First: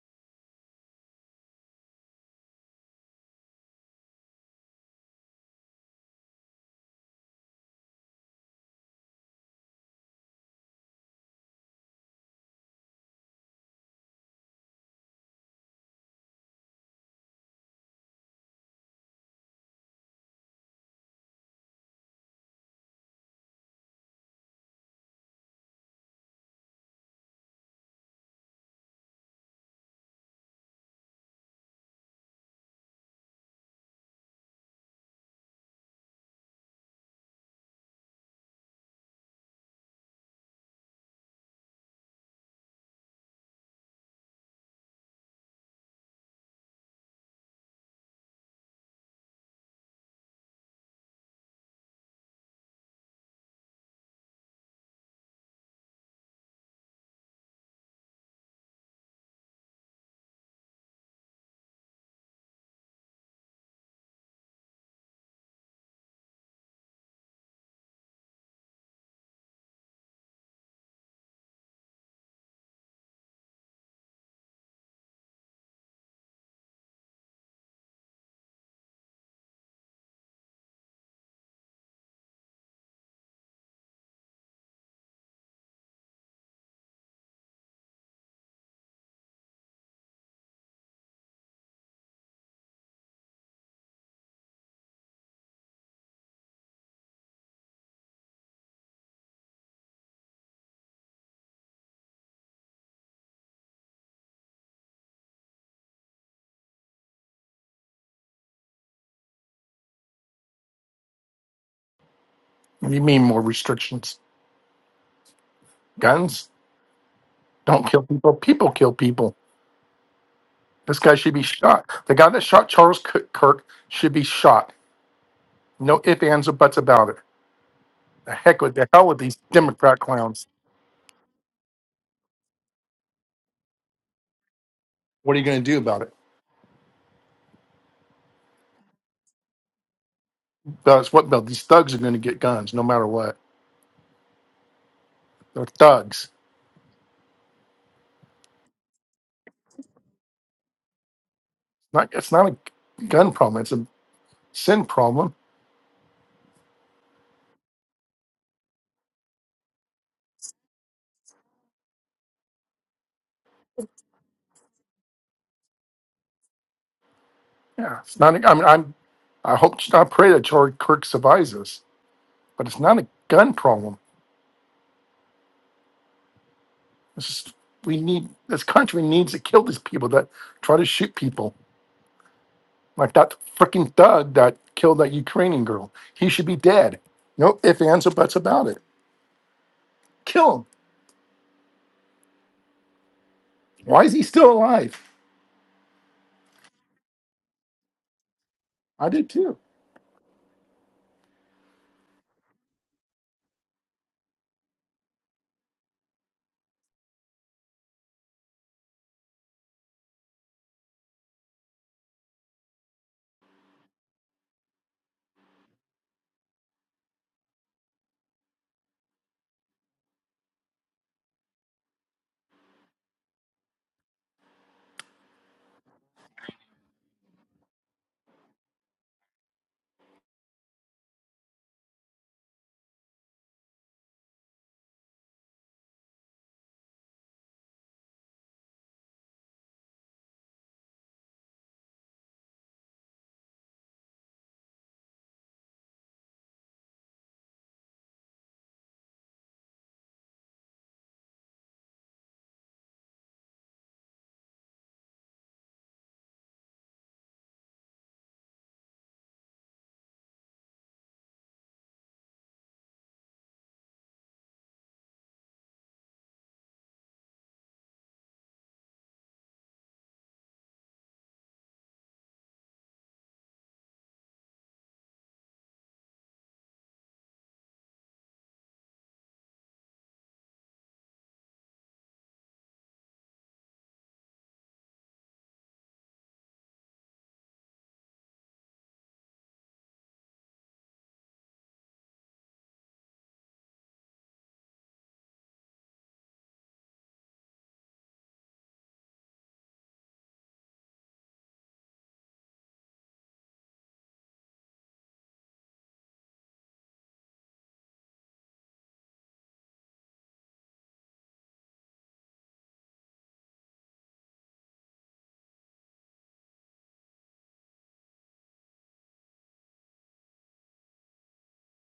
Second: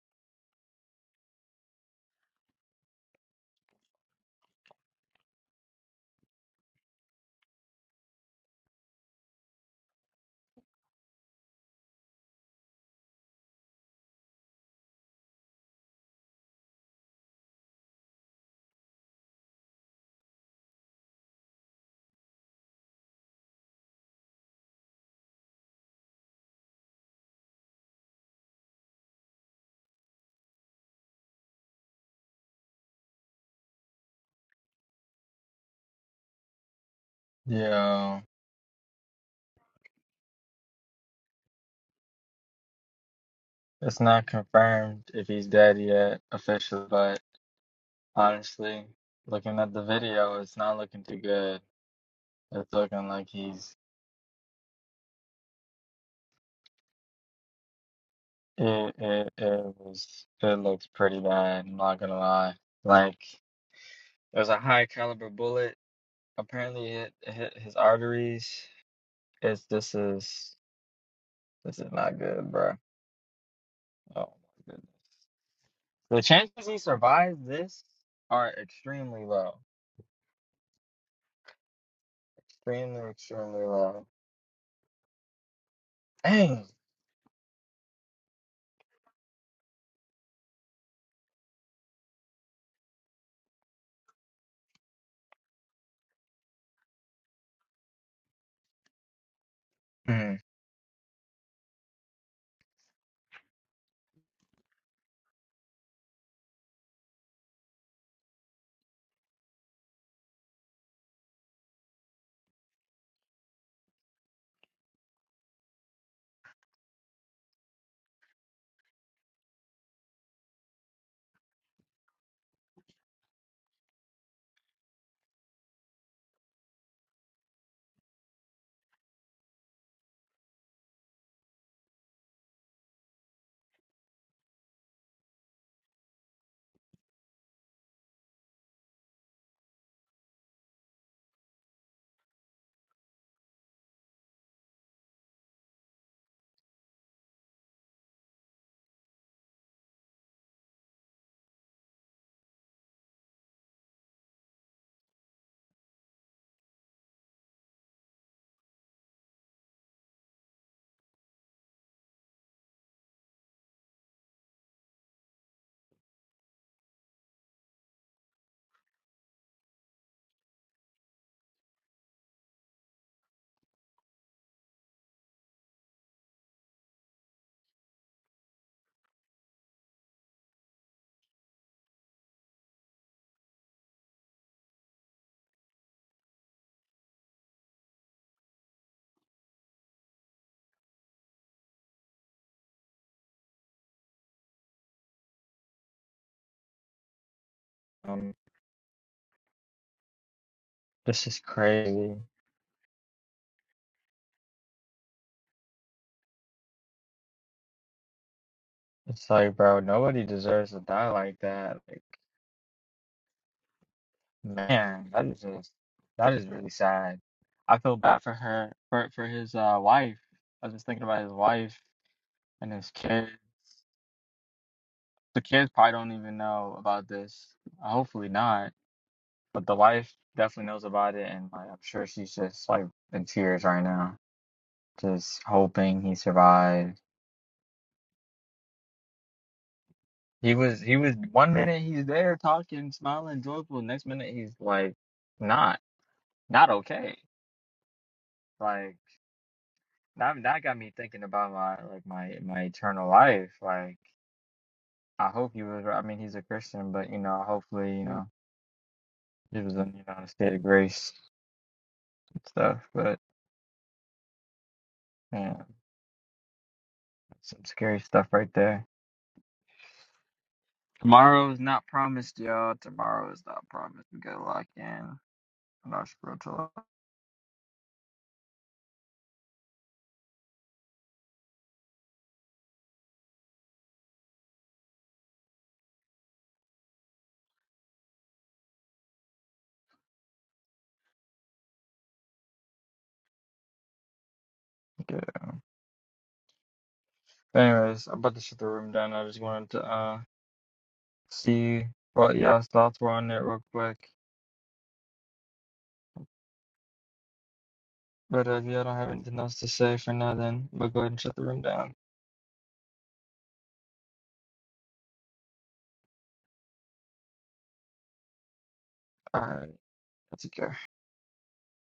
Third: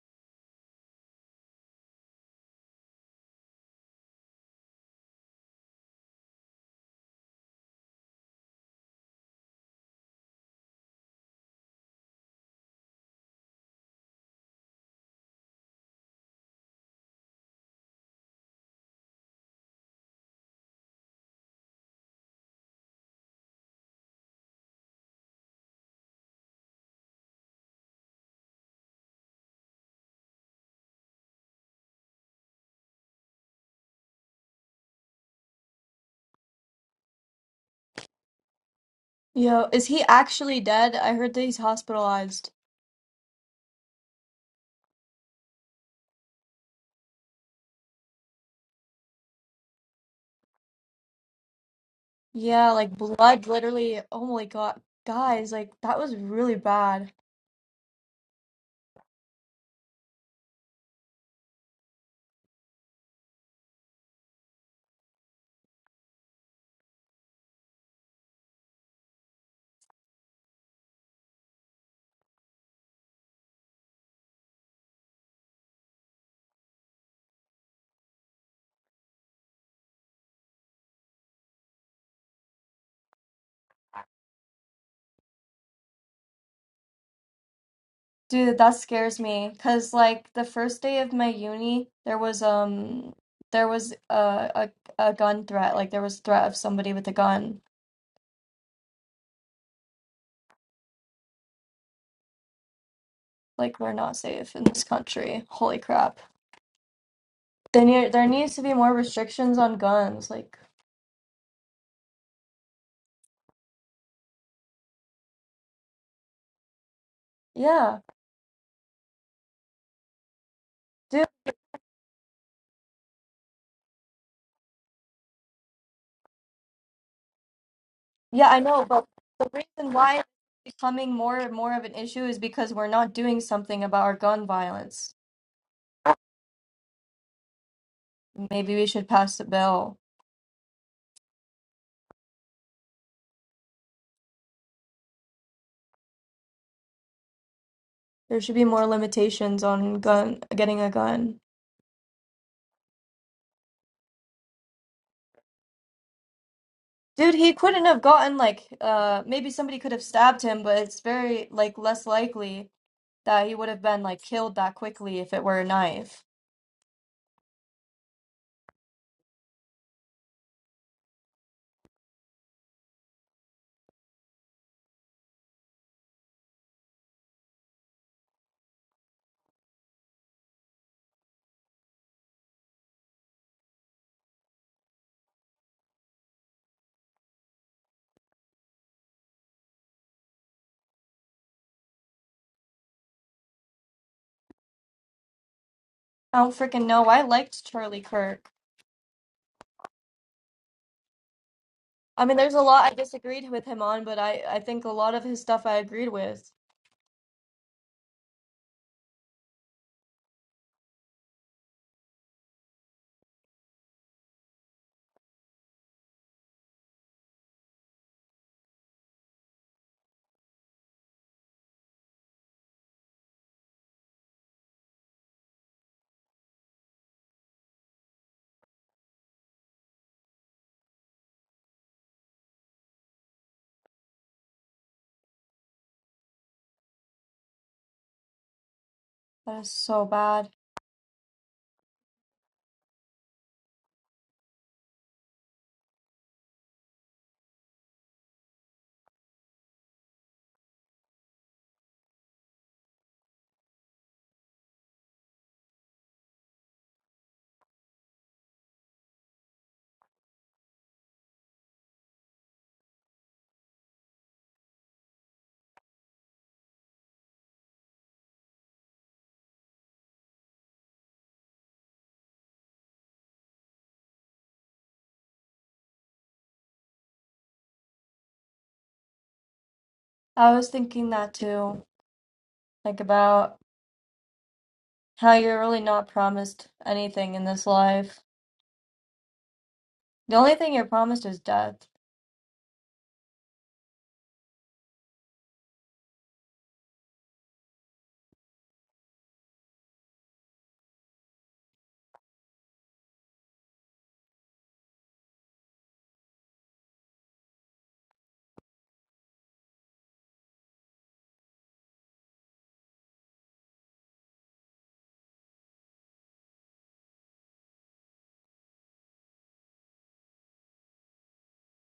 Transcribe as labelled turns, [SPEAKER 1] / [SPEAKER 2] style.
[SPEAKER 1] Yeah,
[SPEAKER 2] Yo, is he actually dead? I heard that he's hospitalized.
[SPEAKER 1] it's not confirmed if he's dead yet officially, but honestly, looking at the video, it's not looking too good.
[SPEAKER 2] Yeah,
[SPEAKER 1] It's
[SPEAKER 2] like
[SPEAKER 1] looking like
[SPEAKER 2] blood
[SPEAKER 1] he's
[SPEAKER 2] literally. Oh my God. Guys, like that was really bad.
[SPEAKER 1] it it it was it looks pretty bad, I'm not gonna lie. Like it was a high caliber bullet. Apparently it hit his arteries. It's this is this is not good, bro. Oh my goodness. The chances he survives this are extremely low. Extremely, extremely low. Dang.
[SPEAKER 2] Dude, that scares me. 'Cause like the first day of my uni, there was um there was a a, a gun threat. Like there was threat of somebody with a gun. Like we're not safe in this country. Holy crap. There need there needs to be more restrictions on guns. Like,
[SPEAKER 3] You mean more restrictions? Guns don't
[SPEAKER 2] yeah.
[SPEAKER 3] kill people. People kill people. This guy
[SPEAKER 2] dude.
[SPEAKER 3] should be shot. The guy that shot Charles K- Kirk should be shot. No ifs, ands, or buts about it. The
[SPEAKER 2] Yeah, I
[SPEAKER 3] heck with
[SPEAKER 2] know,
[SPEAKER 3] the
[SPEAKER 2] but
[SPEAKER 3] hell with these
[SPEAKER 2] the reason
[SPEAKER 3] Democrat
[SPEAKER 2] why
[SPEAKER 3] clowns.
[SPEAKER 2] it's becoming more and more of an issue is because we're not doing something about our gun violence.
[SPEAKER 3] What are you going to do about it?
[SPEAKER 2] Maybe we should pass a bill.
[SPEAKER 3] That's what Bill. These thugs are going to get guns no matter what. They're thugs.
[SPEAKER 2] There should be more limitations on gun getting a gun.
[SPEAKER 3] Not it's not a gun problem. It's a sin problem.
[SPEAKER 2] Dude, he couldn't have gotten like uh maybe somebody could have stabbed him, but it's very like less likely that he would have been like killed that quickly if it were a knife.
[SPEAKER 3] Yeah, it's not. A, I mean, I'm. I hope. I pray that Charlie Kirk survives us, but it's not a gun problem. This is, we need this country needs to kill these people that try to shoot people, like that freaking thug that killed that Ukrainian girl. He should be dead. No if ands, or buts about it. Kill him. Why is he still alive?
[SPEAKER 2] I don't freaking know. I liked Charlie
[SPEAKER 1] Um,
[SPEAKER 2] Kirk.
[SPEAKER 3] I did too.
[SPEAKER 1] this is crazy.
[SPEAKER 2] I mean, there's a lot I disagreed with him on, but I I think a lot of his stuff I agreed with.
[SPEAKER 1] It's like, bro, nobody deserves to die like that. Like, man, that is just that is really sad. I feel bad for her, for for his uh wife. I was just thinking about his wife and his kids. The kids probably don't even know about this. Uh, Hopefully not, but the wife definitely knows about it, and like, I'm sure she's just like in tears right now, just hoping he survives.
[SPEAKER 2] That is so bad.
[SPEAKER 1] He was he was one minute he's there talking, smiling, joyful. Next minute he's like not not okay. Like that that got me thinking about my like my my eternal life. Like I hope he was. I mean, he's a Christian, but you know, hopefully, you know, he was in you know a state of grace and stuff. But yeah, some scary stuff right there. Tomorrow is not promised, y'all. Tomorrow is not promised. We gotta lock in. I'm not sure till.
[SPEAKER 2] I was thinking that too, like about how you're really not promised anything in this life. The only thing you're promised is death.
[SPEAKER 1] Yeah. Anyways, I'm about to shut the room down. I just wanted to uh. See, what y'all thoughts were on it real quick. But uh, if y'all don't have anything else to say for now, then we'll go ahead and shut the room down. Alright, that's okay.